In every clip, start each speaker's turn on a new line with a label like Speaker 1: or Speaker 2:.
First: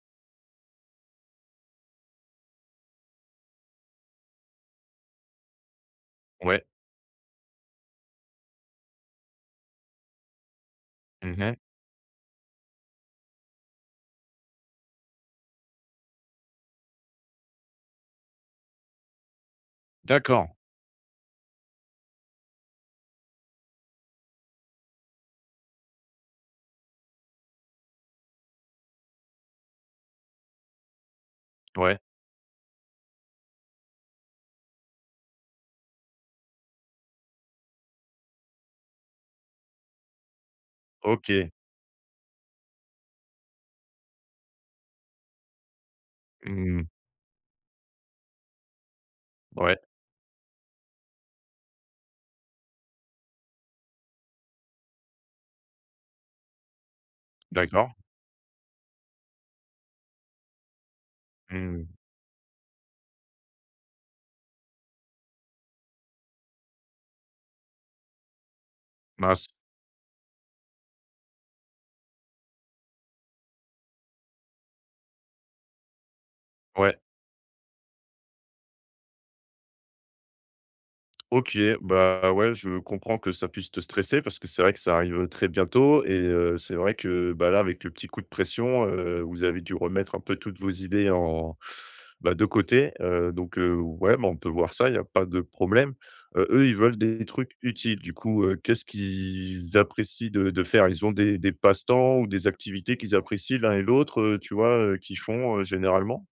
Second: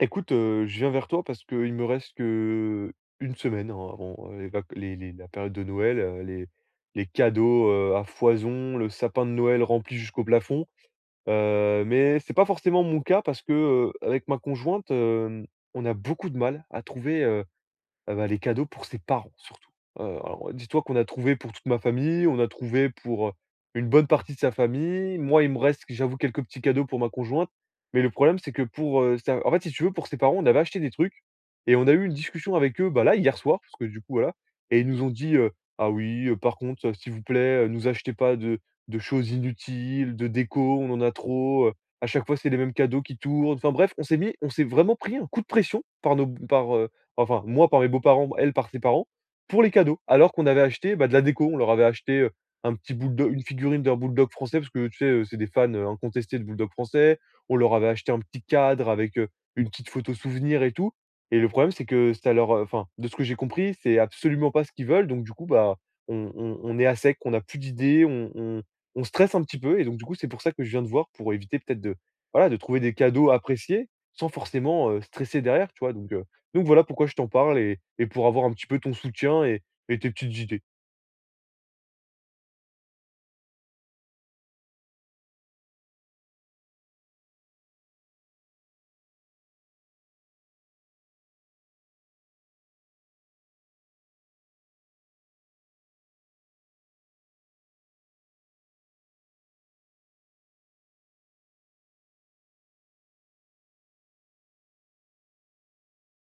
Speaker 1: Écoute, je viens vers toi parce qu'il me reste que une semaine, hein, avant les vac les la période de Noël,
Speaker 2: Ouais.
Speaker 1: les cadeaux, à foison, le sapin de Noël rempli jusqu'au plafond.
Speaker 2: Mmh.
Speaker 1: Mais c'est pas forcément mon cas parce que, avec ma conjointe, on a beaucoup de mal à trouver. Bah, les cadeaux pour ses parents surtout.
Speaker 2: D'accord.
Speaker 1: Alors dis-toi qu'on a trouvé pour toute ma famille, on a trouvé pour, une bonne partie de sa famille. Moi, il me reste, j'avoue, quelques petits cadeaux pour ma conjointe. Mais le problème, c'est que pour, sa en fait, si tu veux, pour ses parents, on avait acheté des trucs et on a
Speaker 2: Ouais.
Speaker 1: eu une discussion avec eux, bah, là, hier soir, parce que du coup, voilà et ils nous ont dit: «Ah oui, par contre, s'il vous plaît, nous achetez pas de choses inutiles, de déco, on en a
Speaker 2: OK.
Speaker 1: trop, à chaque fois, c'est les mêmes cadeaux qui tournent». Enfin bref, on s'est vraiment pris un coup de pression par nos
Speaker 2: Mmh.
Speaker 1: enfin moi par mes beaux-parents, elle par ses parents, pour les
Speaker 2: Ouais.
Speaker 1: cadeaux. Alors qu'on avait acheté, bah, de la déco, on leur avait acheté, un petit bulldog, une figurine d'un bulldog français parce que tu sais, c'est des fans, incontestés de bulldog français. On leur avait
Speaker 2: D'accord.
Speaker 1: acheté un petit cadre avec, une petite photo souvenir et tout et le problème c'est
Speaker 2: Mmh.
Speaker 1: que enfin de ce que j'ai compris, c'est absolument pas ce qu'ils veulent donc du coup, bah, on est à sec, on a plus d'idées, on stresse un
Speaker 2: Mince.
Speaker 1: petit peu et donc du coup, c'est pour ça que je viens de voir pour éviter peut-être de voilà, de trouver des cadeaux appréciés sans forcément, stresser derrière, tu vois? Donc voilà
Speaker 2: Ouais.
Speaker 1: pourquoi je t'en parle et pour avoir un petit peu ton soutien et tes petites idées.
Speaker 2: OK, bah, ouais, je comprends que ça puisse te stresser parce que c'est vrai que ça arrive très bientôt et c'est vrai que, bah, là, avec le petit coup de pression, vous avez dû remettre un peu toutes vos idées en bah, de côté, donc ouais, bah, on peut voir ça, il y a pas de problème. Eux, ils veulent des trucs utiles. Du coup, qu'est-ce qu'ils apprécient de faire? Ils ont des passe-temps ou des activités qu'ils apprécient l'un et l'autre, tu vois, qu'ils font, généralement?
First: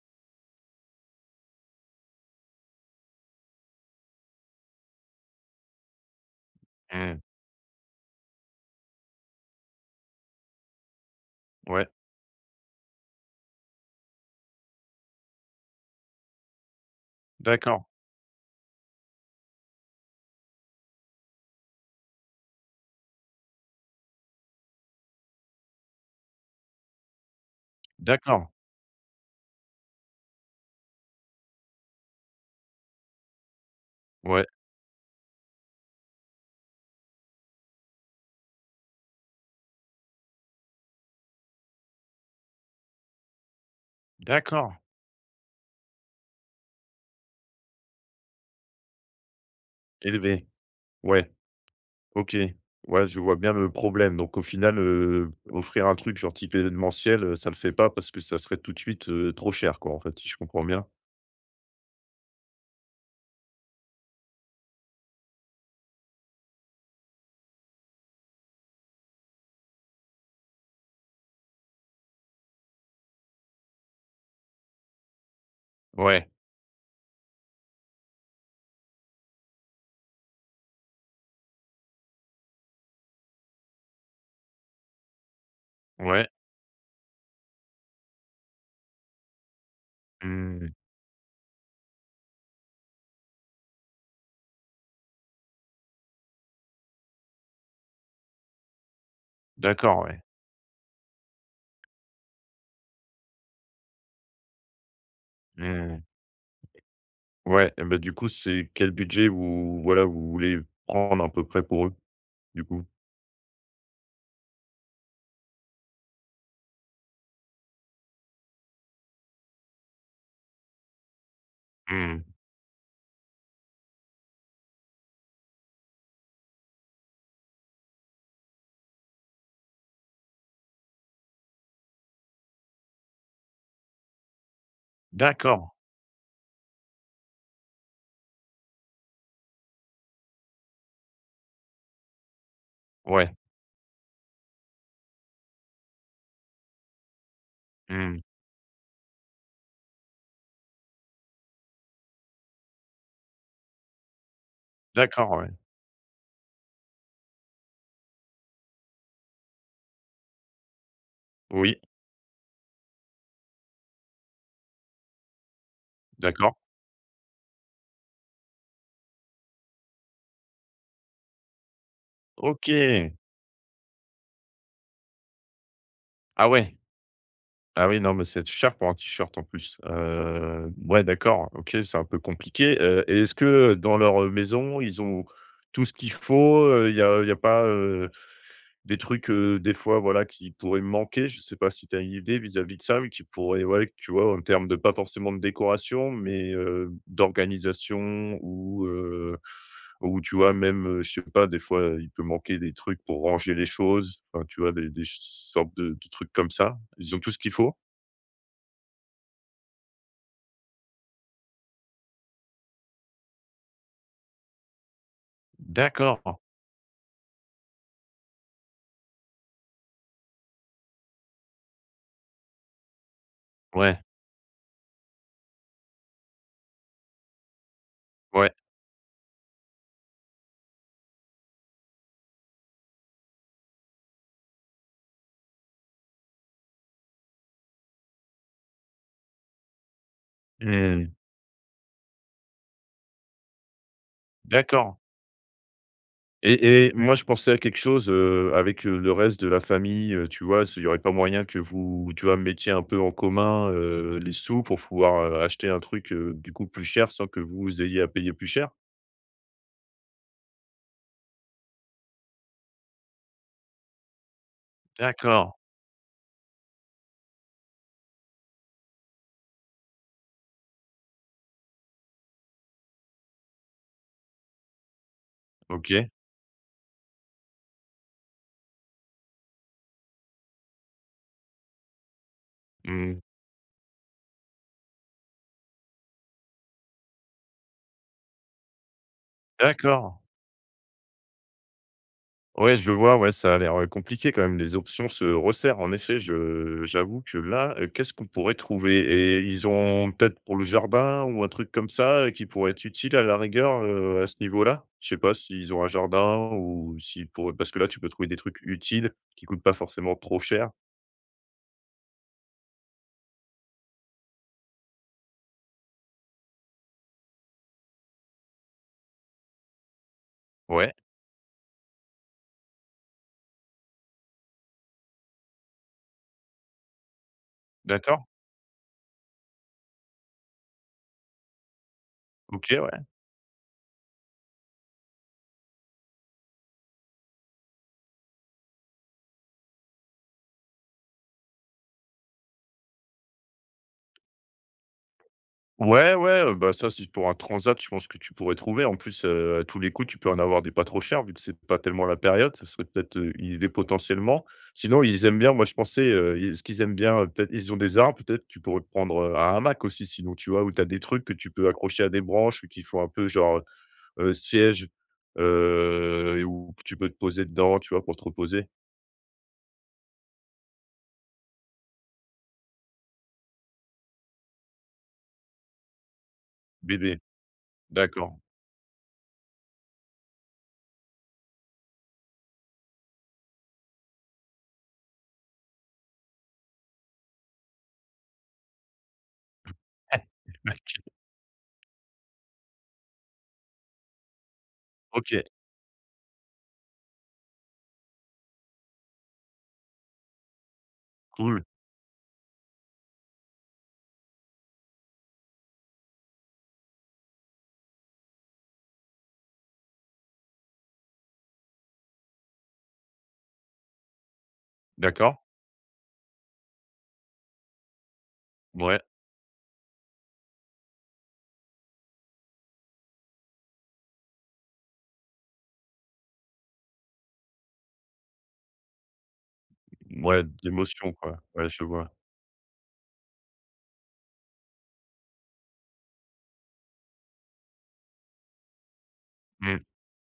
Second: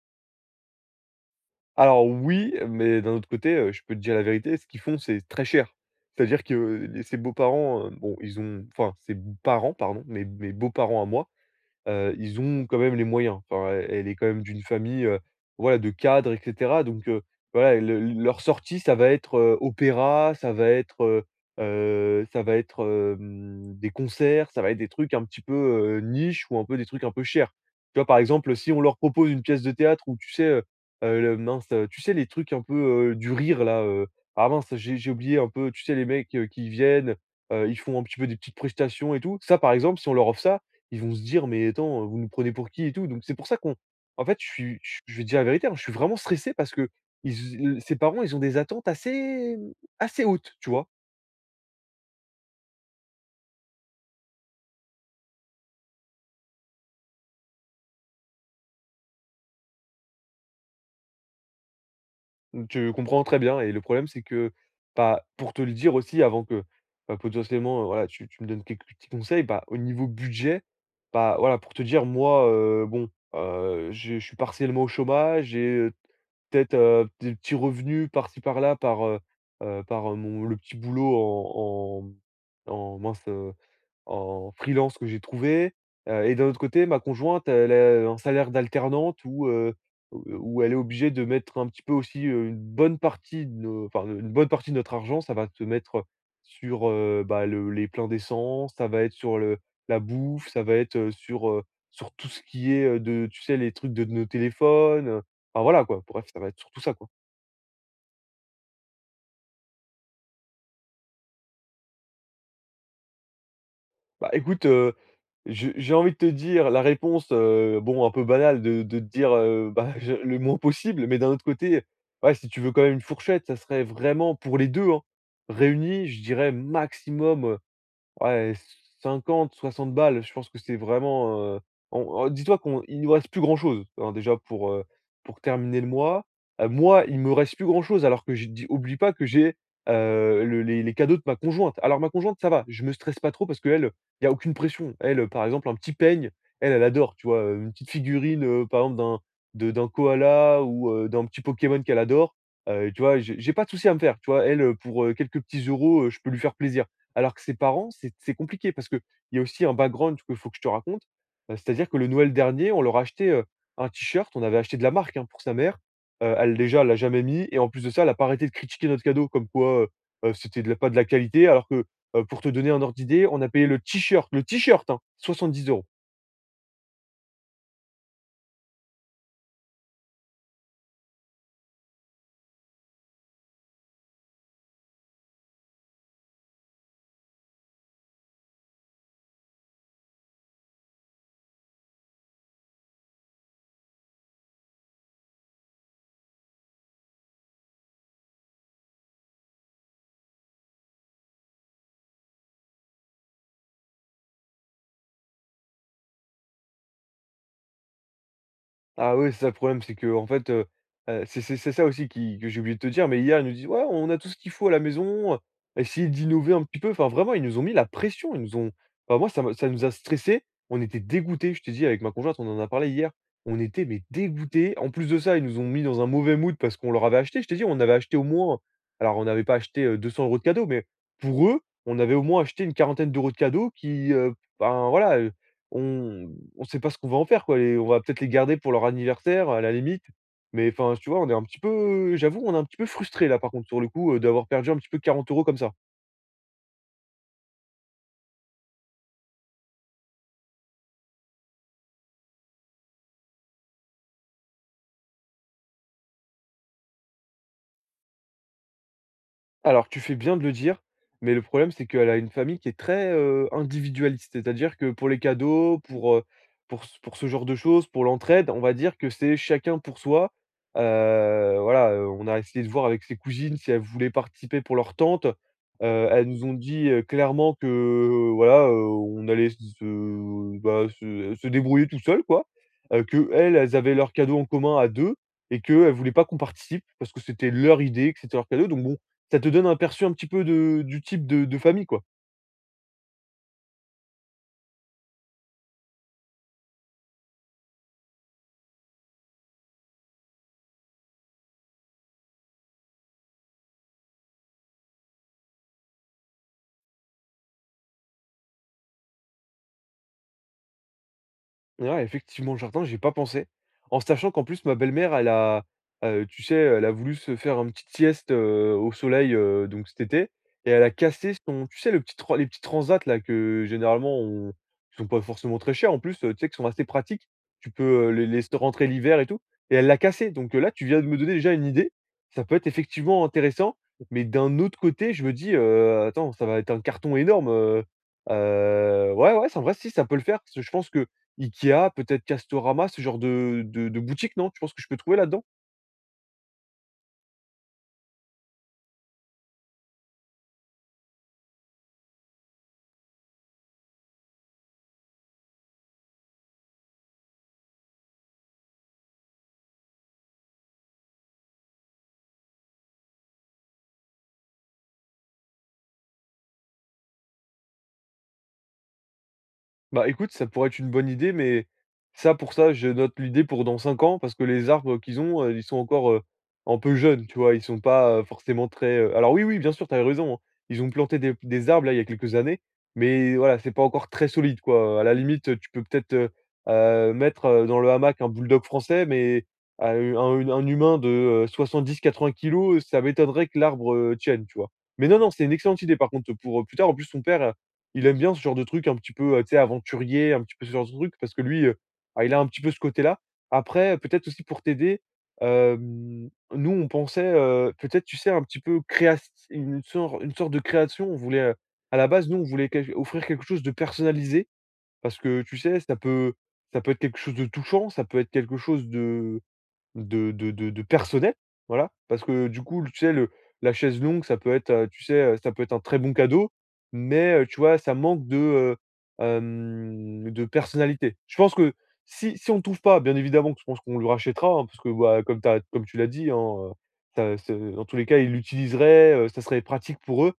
Speaker 1: Alors oui, mais d'un autre côté, je peux te dire la vérité, ce qu'ils font, c'est très cher. C'est-à-dire que les ses
Speaker 2: Mmh.
Speaker 1: beaux-parents, bon, ils ont enfin ses parents, pardon, mes beaux-parents à moi.
Speaker 2: Ouais.
Speaker 1: Ils ont quand même les moyens. Enfin, elle est quand même d'une famille, voilà, de cadres et cetera. Donc, voilà,
Speaker 2: D'accord,
Speaker 1: leur sortie, ça va être, opéra, ça va être, des concerts, ça va être des trucs un petit peu, niche ou un peu des trucs un peu chers. Tu vois? Par
Speaker 2: d'accord.
Speaker 1: exemple, si on leur propose une pièce de théâtre où tu sais, le mince, tu sais les trucs un peu, du rire là,
Speaker 2: Ouais,
Speaker 1: ah mince, j'ai oublié un peu, tu sais les mecs, qui viennent, ils font un petit peu des petites prestations et tout. Ça, par exemple, si on leur offre ça, ils vont se dire: «Mais attends, vous nous prenez pour qui?» et tout. Donc c'est pour ça qu'on en fait, je
Speaker 2: d'accord.
Speaker 1: suis je vais te dire la vérité, hein, je suis vraiment stressé parce que ils ses parents, ils ont des attentes assez, assez
Speaker 2: Et
Speaker 1: hautes, tu vois?
Speaker 2: ouais, OK. Ouais, je vois bien le problème. Donc au final, offrir un truc genre type événementiel, ça le fait pas parce que ça serait tout de suite, trop cher quoi, en fait, si je comprends bien?
Speaker 1: Tu comprends très bien et le problème, c'est que, bah, pour te le dire aussi avant que, bah, potentiellement, voilà, tu me donnes quelques petits conseils, bah, au niveau budget, bah, voilà, pour te dire, moi, bon, je suis partiellement au chômage, j'ai, euh,
Speaker 2: Ouais,
Speaker 1: Peut-être, des petits revenus par-ci par-là par, par, mon le petit boulot en en mince, en freelance que j'ai trouvé,
Speaker 2: ouais,
Speaker 1: et d'un autre côté, ma conjointe, elle a un salaire d'alternante où, où elle
Speaker 2: mmh,
Speaker 1: est obligée de mettre un petit peu aussi, une bonne partie de notre argent, ça va se mettre sur, bah, le les pleins d'essence, ça va être sur le la
Speaker 2: d'accord, ouais,
Speaker 1: bouffe, ça va être, sur, sur tout ce qui est, de tu sais, les trucs de nos téléphones, enfin voilà quoi.
Speaker 2: mmh,
Speaker 1: Bref, ça va être sur tout ça quoi.
Speaker 2: ouais et ben du coup, c'est quel budget vous voilà, vous voulez prendre à peu près pour eux, du coup?
Speaker 1: Bah, écoute, je j'ai envie de te dire la réponse, bon, un peu banale de te dire, bah, je le moins possible, mais d'un autre côté,
Speaker 2: Mmh,
Speaker 1: ouais, si tu veux quand même une fourchette, ça serait vraiment pour les 2 hein, réunis, je dirais maximum, ouais, 50-60 balles, je pense que c'est vraiment, on dis-toi qu'on il nous reste plus grand-chose, hein, déjà pour
Speaker 2: d'accord,
Speaker 1: terminer le mois. Moi, il me reste plus grand-chose alors que j'ai dis oublie pas que j'ai, le les cadeaux de ma conjointe. Alors ma conjointe, ça va, je me stresse pas
Speaker 2: ouais,
Speaker 1: trop parce qu'elle, il y a aucune pression. Elle, par exemple, un petit peigne, elle adore, tu vois? Une petite
Speaker 2: mmh,
Speaker 1: figurine, par exemple d'un koala ou, d'un petit Pokémon qu'elle adore. Tu vois? J'ai pas de souci à me faire, tu vois? Elle, pour,
Speaker 2: d'accord,
Speaker 1: quelques
Speaker 2: ouais.
Speaker 1: petits euros, je peux lui faire plaisir. Alors que ses parents, c'est compliqué parce qu'il y a aussi un background qu'il faut que je te raconte.
Speaker 2: Oui,
Speaker 1: C'est-à-dire que le Noël dernier, on leur a acheté, un t-shirt, on avait acheté de la marque, hein, pour sa mère. Elle
Speaker 2: d'accord.
Speaker 1: déjà, elle l'a jamais mis et en plus de ça, elle a pas arrêté de critiquer notre cadeau comme quoi, c'était de la pas de la qualité alors que, pour te donner un ordre
Speaker 2: OK.
Speaker 1: d'idée, on a payé le t-shirt, hein, 70 euros.
Speaker 2: Ah ouais. Ah oui, non, mais c'est cher pour un t-shirt en plus. Ouais, d'accord, OK, c'est un peu compliqué, et est-ce que dans leur maison, ils ont tout ce qu'il faut? Il y a pas, des trucs, des fois, voilà, qui pourraient me manquer? Je ne sais pas si tu as une idée vis-à-vis de ça, mais qui pourrait, ouais, tu vois, en termes de pas forcément de décoration, mais, d'organisation ou tu vois, même, je sais pas, des fois, il peut manquer des trucs pour ranger les choses, enfin, tu vois, des sortes de trucs comme ça. Ils ont tout ce qu'il faut?
Speaker 1: Ah oui, c'est ça le problème, c'est que en fait, c'est ça aussi qui que j'ai oublié de te dire, mais hier, ils nous disent: «Ouais, on a tout ce qu'il faut à la maison, essayez
Speaker 2: D'accord.
Speaker 1: d'innover un petit peu». Enfin, vraiment, ils nous ont mis la pression, ils nous ont enfin, moi, ça nous a stressés, on était dégoûtés. Je t'ai dit, avec ma conjointe, on en a parlé hier, on était, mais
Speaker 2: Ouais,
Speaker 1: dégoûtés. En plus de ça, ils nous ont mis dans un mauvais mood parce qu'on leur avait acheté. Je t'ai dit, on avait acheté au
Speaker 2: ouais.
Speaker 1: moins alors on n'avait pas acheté, 200 € de cadeaux, mais pour eux, on avait au moins acheté une quarantaine d'euros de cadeaux qui, ben, voilà, on on sait pas ce qu'on va en faire, quoi. Les on va peut-être les garder pour leur anniversaire, à la limite. Mais enfin, tu
Speaker 2: Mmh.
Speaker 1: vois, on est un petit peu frustré là, par contre, sur le coup, d'avoir perdu un petit peu
Speaker 2: D'accord
Speaker 1: 40 € comme ça.
Speaker 2: et moi, je pensais à quelque chose, avec, le reste de la famille, tu vois? Il n'y aurait pas moyen que vous, tu vois, mettiez un peu en commun, les sous pour pouvoir, acheter un truc, du coup plus cher sans que vous ayez à payer plus cher?
Speaker 1: Alors, tu fais bien de le dire, mais le problème, c'est qu'elle a une famille qui est très, individualiste. C'est-à-dire que pour les
Speaker 2: D'accord,
Speaker 1: cadeaux, pour, pour ce genre de choses, pour l'entraide, on va dire que c'est chacun pour soi. Voilà, on a essayé de voir avec ses cousines si elles voulaient participer pour leur tante.
Speaker 2: OK.
Speaker 1: Elles nous ont dit, clairement que voilà, on allait se se bah, se se débrouiller tout seul, quoi,
Speaker 2: Mmh.
Speaker 1: qu'elles, elles avaient leurs cadeaux en commun à 2 et qu'elles ne voulaient pas qu'on participe parce que c'était leur idée, que c'était leur cadeau. Donc bon, ça te donne un aperçu un
Speaker 2: D'accord.
Speaker 1: petit peu de du type de famille, quoi.
Speaker 2: Ouais, je le vois, ouais, ça a l'air, compliqué quand même. Les options se resserrent en effet, je j'avoue que là, qu'est-ce qu'on pourrait trouver? Et ils ont peut-être pour le jardin ou un truc comme ça, qui pourrait être utile à la rigueur, à ce niveau-là? Je sais pas s'ils ont un jardin ou s'ils pourraient parce que là, tu peux trouver des trucs utiles qui coûtent pas forcément trop cher.
Speaker 1: Ouais, ouais, effectivement, le jardin, j'y ai pas pensé. En sachant qu'en plus, ma belle-mère, tu sais, elle a voulu se faire une petite sieste, au soleil, donc cet été et elle a
Speaker 2: Ouais,
Speaker 1: cassé son tu sais, le petit tran les petits transats là que généralement on qui sont pas forcément très chers en plus, tu sais, qui sont assez pratiques. Tu peux,
Speaker 2: d'accord,
Speaker 1: les laisser rentrer l'hiver et tout et elle l'a cassé donc là, tu viens de me donner déjà une idée. Ça peut être
Speaker 2: OK, ouais.
Speaker 1: effectivement intéressant, mais d'un autre côté, je me dis: «Attends, ça va être un carton énorme», ouais, ouais, c'est en vrai, si, ça peut le faire parce que je pense que, IKEA, peut-être Castorama, ce genre de boutiques, non? Tu penses que je peux trouver là-dedans?
Speaker 2: Ouais, ouais, bah, ça, c'est pour un transat, je pense que tu pourrais trouver. En plus, à tous les coups, tu peux en avoir des pas trop chers vu que c'est pas tellement la période. Ça serait peut-être, une idée potentiellement. Sinon, ils aiment bien moi, je pensais, ils ce qu'ils aiment bien, peut-être ils ont des arbres, peut-être tu pourrais prendre, un hamac aussi sinon, tu vois? Où tu as des trucs que tu peux accrocher à des branches ou qui font un peu genre, siège, et où tu peux te poser dedans, tu vois, pour te reposer?
Speaker 1: Bah, écoute, ça pourrait être une bonne idée, mais pour ça, je note l'idée pour dans 5 ans, parce que les arbres qu'ils ont, ils sont encore, un peu
Speaker 2: Bébé,
Speaker 1: jeunes, tu vois? Ils sont pas,
Speaker 2: d'accord.
Speaker 1: forcément très, alors oui, oui, bien sûr, tu as raison, hein. Ils ont planté des arbres, là, il y a quelques années, mais voilà, c'est pas encore très solide, quoi. À la limite, tu peux peut-être, mettre, dans le hamac un bulldog français, mais à
Speaker 2: OK,
Speaker 1: un humain de, 70-80 kilos, ça m'étonnerait que l'arbre, tienne, tu vois? Mais non, non,
Speaker 2: OK,
Speaker 1: c'est une excellente idée, par contre, pour, plus tard. En plus, son père il aime bien ce genre de truc un petit peu, tu sais, aventurier, un petit peu ce genre de truc parce que
Speaker 2: cool,
Speaker 1: lui, bah, il a un petit peu ce côté-là. Après, peut-être aussi pour t'aider, hem, nous on pensait, peut-être, tu sais, un petit peu créas une sorte de création. On voulait, à la base, nous, on voulait quel offrir quelque chose de personnalisé parce
Speaker 2: d'accord.
Speaker 1: que, tu sais, ça peut être quelque chose de touchant, ça peut être quelque chose
Speaker 2: Ouais,
Speaker 1: de personnel, voilà, parce que du coup, tu sais, le la chaise longue, ça peut être, tu sais, ça peut être un très bon cadeau, mais tu vois, ça manque de, de
Speaker 2: ouais, d'émotion,
Speaker 1: personnalité. Je
Speaker 2: quoi.
Speaker 1: pense
Speaker 2: Ouais,
Speaker 1: que
Speaker 2: je vois.
Speaker 1: si on ne trouve pas, bien évidemment que je pense qu'on le rachètera, hein, parce que, bah, comme tu l'as dit, hein, heu, ça ce dans tous les cas, ils l'utiliseraient, ça serait
Speaker 2: Mmh.
Speaker 1: pratique pour eux.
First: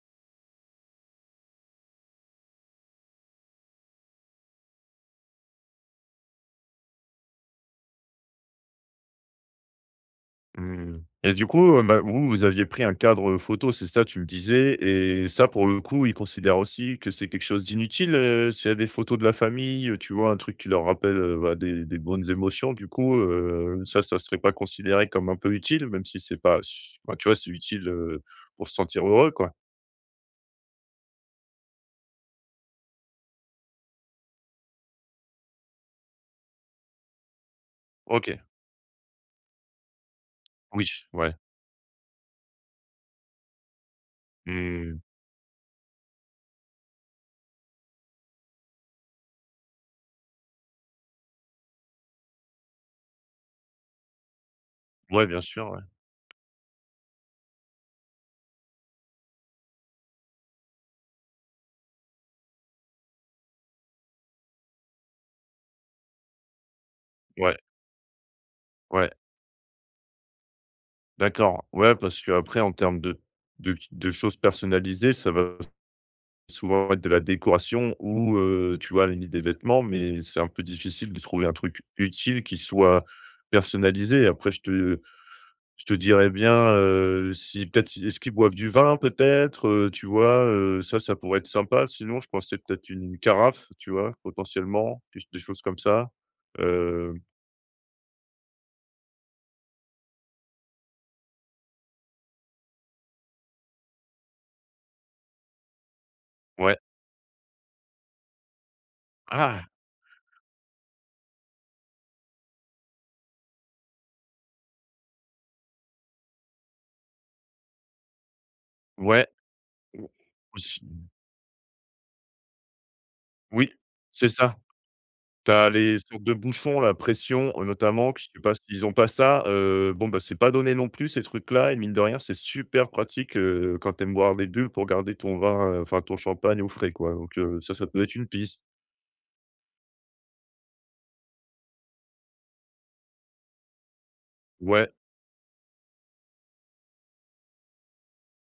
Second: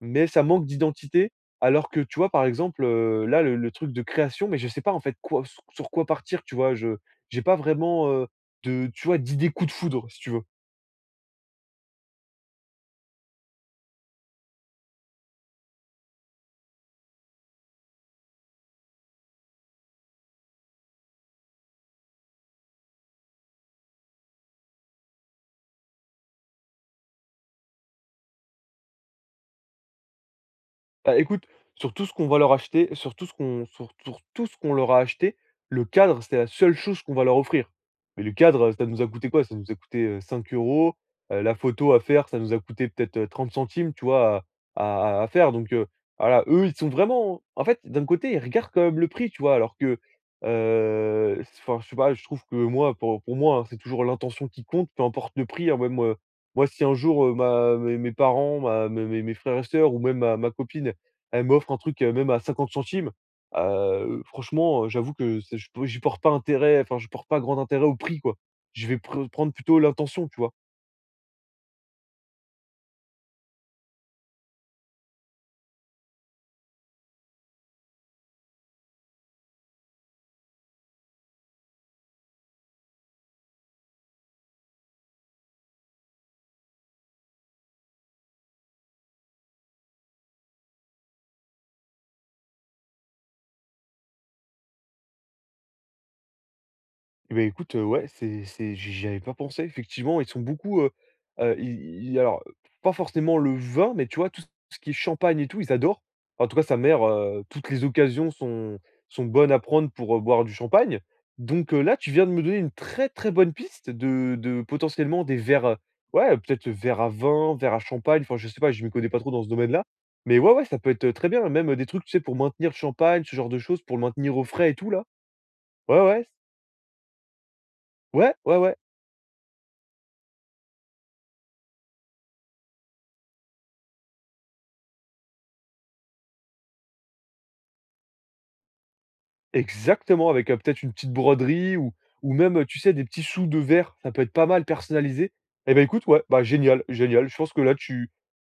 Speaker 1: Mais ça manque d'identité, alors que tu vois, par exemple, là, le truc de création, mais je sais pas en fait quoi sur quoi partir, tu vois? Je j'ai pas vraiment, de tu vois, d'idée coup de foudre, si tu veux.
Speaker 2: Mmh. Et du coup, bah, vous, vous aviez pris un cadre, photo, c'est ça, tu me disais et ça, pour le coup, ils considèrent aussi que c'est quelque chose d'inutile, s'il y a des photos de la famille, tu vois, un truc qui leur rappelle, bah, des bonnes émotions, du coup, ça, ça serait pas considéré comme un peu utile, même si c'est pas su bah, tu vois, c'est utile, pour se sentir heureux, quoi?
Speaker 1: Bah, écoute, sur tout ce qu'on va leur acheter, sur tout ce qu'on leur a acheté, le cadre, c'est la seule chose qu'on va leur offrir. Mais le
Speaker 2: OK,
Speaker 1: cadre, ça nous a coûté quoi? Ça nous a coûté,
Speaker 2: oui,
Speaker 1: 5 €,
Speaker 2: ouais.
Speaker 1: la photo à faire, ça nous a coûté peut-être, 30 centimes, tu vois,
Speaker 2: Mmh.
Speaker 1: à faire donc voilà, eux, ils sont vraiment en fait, d'un côté, ils regardent quand même le prix, tu vois? Alors que, s enfin, je sais pas, je trouve que moi, pour moi, hein, c'est toujours l'intention qui compte, peu
Speaker 2: Ouais,
Speaker 1: importe
Speaker 2: bien
Speaker 1: le prix,
Speaker 2: sûr,
Speaker 1: hein,
Speaker 2: ouais.
Speaker 1: même, moi, si un jour, ma mes parents, ma mes frères et sœurs ou même ma copine, elle m'offre un truc, même à 50 centimes, franchement, j'avoue que c'est je j'y porte pas intérêt, enfin, je porte pas
Speaker 2: Ouais,
Speaker 1: grand intérêt au prix, quoi. Je vais
Speaker 2: ouais.
Speaker 1: prendre plutôt l'intention, tu vois?
Speaker 2: D'accord. Ouais, parce que après, en termes de de choses personnalisées, ça va souvent mettre de la décoration ou, tu vois, à la limite des vêtements, mais c'est un peu difficile de trouver un truc utile qui soit personnalisé. Après je te dirais bien, si peut-être si est-ce qu'ils boivent du vin peut-être, tu vois? Ça, ça pourrait être sympa. Sinon je pensais peut-être une carafe, tu vois? Potentiellement, des ch des choses comme ça. Heu,
Speaker 1: Eh beh, écoute, ouais, c'est j'y avais pas pensé. Effectivement, ils sont beaucoup, ils alors, pas forcément le vin, mais tu vois, tout ce qui est champagne et tout, ils adorent. En tout cas, sa
Speaker 2: ouais.
Speaker 1: mère, toutes les occasions sont bonnes à
Speaker 2: Ah!
Speaker 1: prendre pour, boire du champagne. Donc, là, tu viens de me donner une très, très bonne piste de potentiellement des verres, ouais, peut-être verre à vin, verre à champagne, enfin, je sais pas, je m'y connais pas
Speaker 2: Ouais,
Speaker 1: trop dans ce domaine-là.
Speaker 2: ou
Speaker 1: Mais ouais, ouais, ça
Speaker 2: aussi.
Speaker 1: peut être, très bien, même, des trucs, tu sais, pour maintenir le champagne, ce genre de
Speaker 2: Oui,
Speaker 1: choses, pour le
Speaker 2: c'est
Speaker 1: maintenir au
Speaker 2: ça.
Speaker 1: frais et tout là.
Speaker 2: Tu as les
Speaker 1: Ouais,
Speaker 2: sortes
Speaker 1: ouais,
Speaker 2: de bouchons, la pression, notamment, que je
Speaker 1: ouais,
Speaker 2: sais pas
Speaker 1: ouais, ouais.
Speaker 2: s'ils ont pas ça, bon, bah, c'est pas donné non plus ces trucs-là et mine de rien, c'est super pratique, quand tu aimes boire des bulles pour garder ton vin, enfin ton champagne au frais, quoi. Donc ça, ça peut être une piste.
Speaker 1: Exactement, avec, peut-être une petite broderie ou même, tu sais, des petits sous de verre, ça peut être pas mal
Speaker 2: Ouais,
Speaker 1: personnalisé. Et ben écoute, ouais, bah, génial, génial. Je pense que là, tu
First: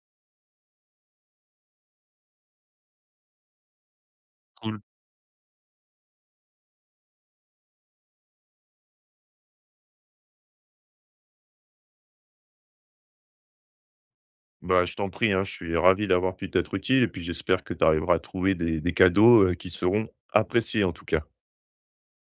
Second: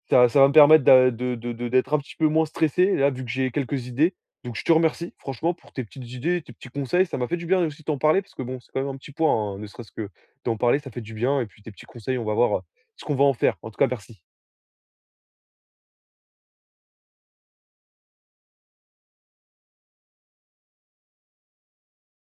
Speaker 1: ça va me permettre d'a de d'être un petit peu moins stressé, là, vu que j'ai quelques idées. Donc je te
Speaker 2: cool.
Speaker 1: remercie, franchement, pour tes petites idées, tes petits conseils. Ça m'a fait du bien aussi de t'en parler, parce que bon, c'est quand même un petit point, hein, ne serait-ce que d'en parler, ça fait du bien et puis tes petits conseils, on va voir, ce qu'on va en faire. En tout cas, merci.
Speaker 2: Bah, je t'en prie, hein, je suis ravi d'avoir pu t'être utile et puis j'espère que tu arriveras à trouver des cadeaux, qui seront appréciés en tout cas.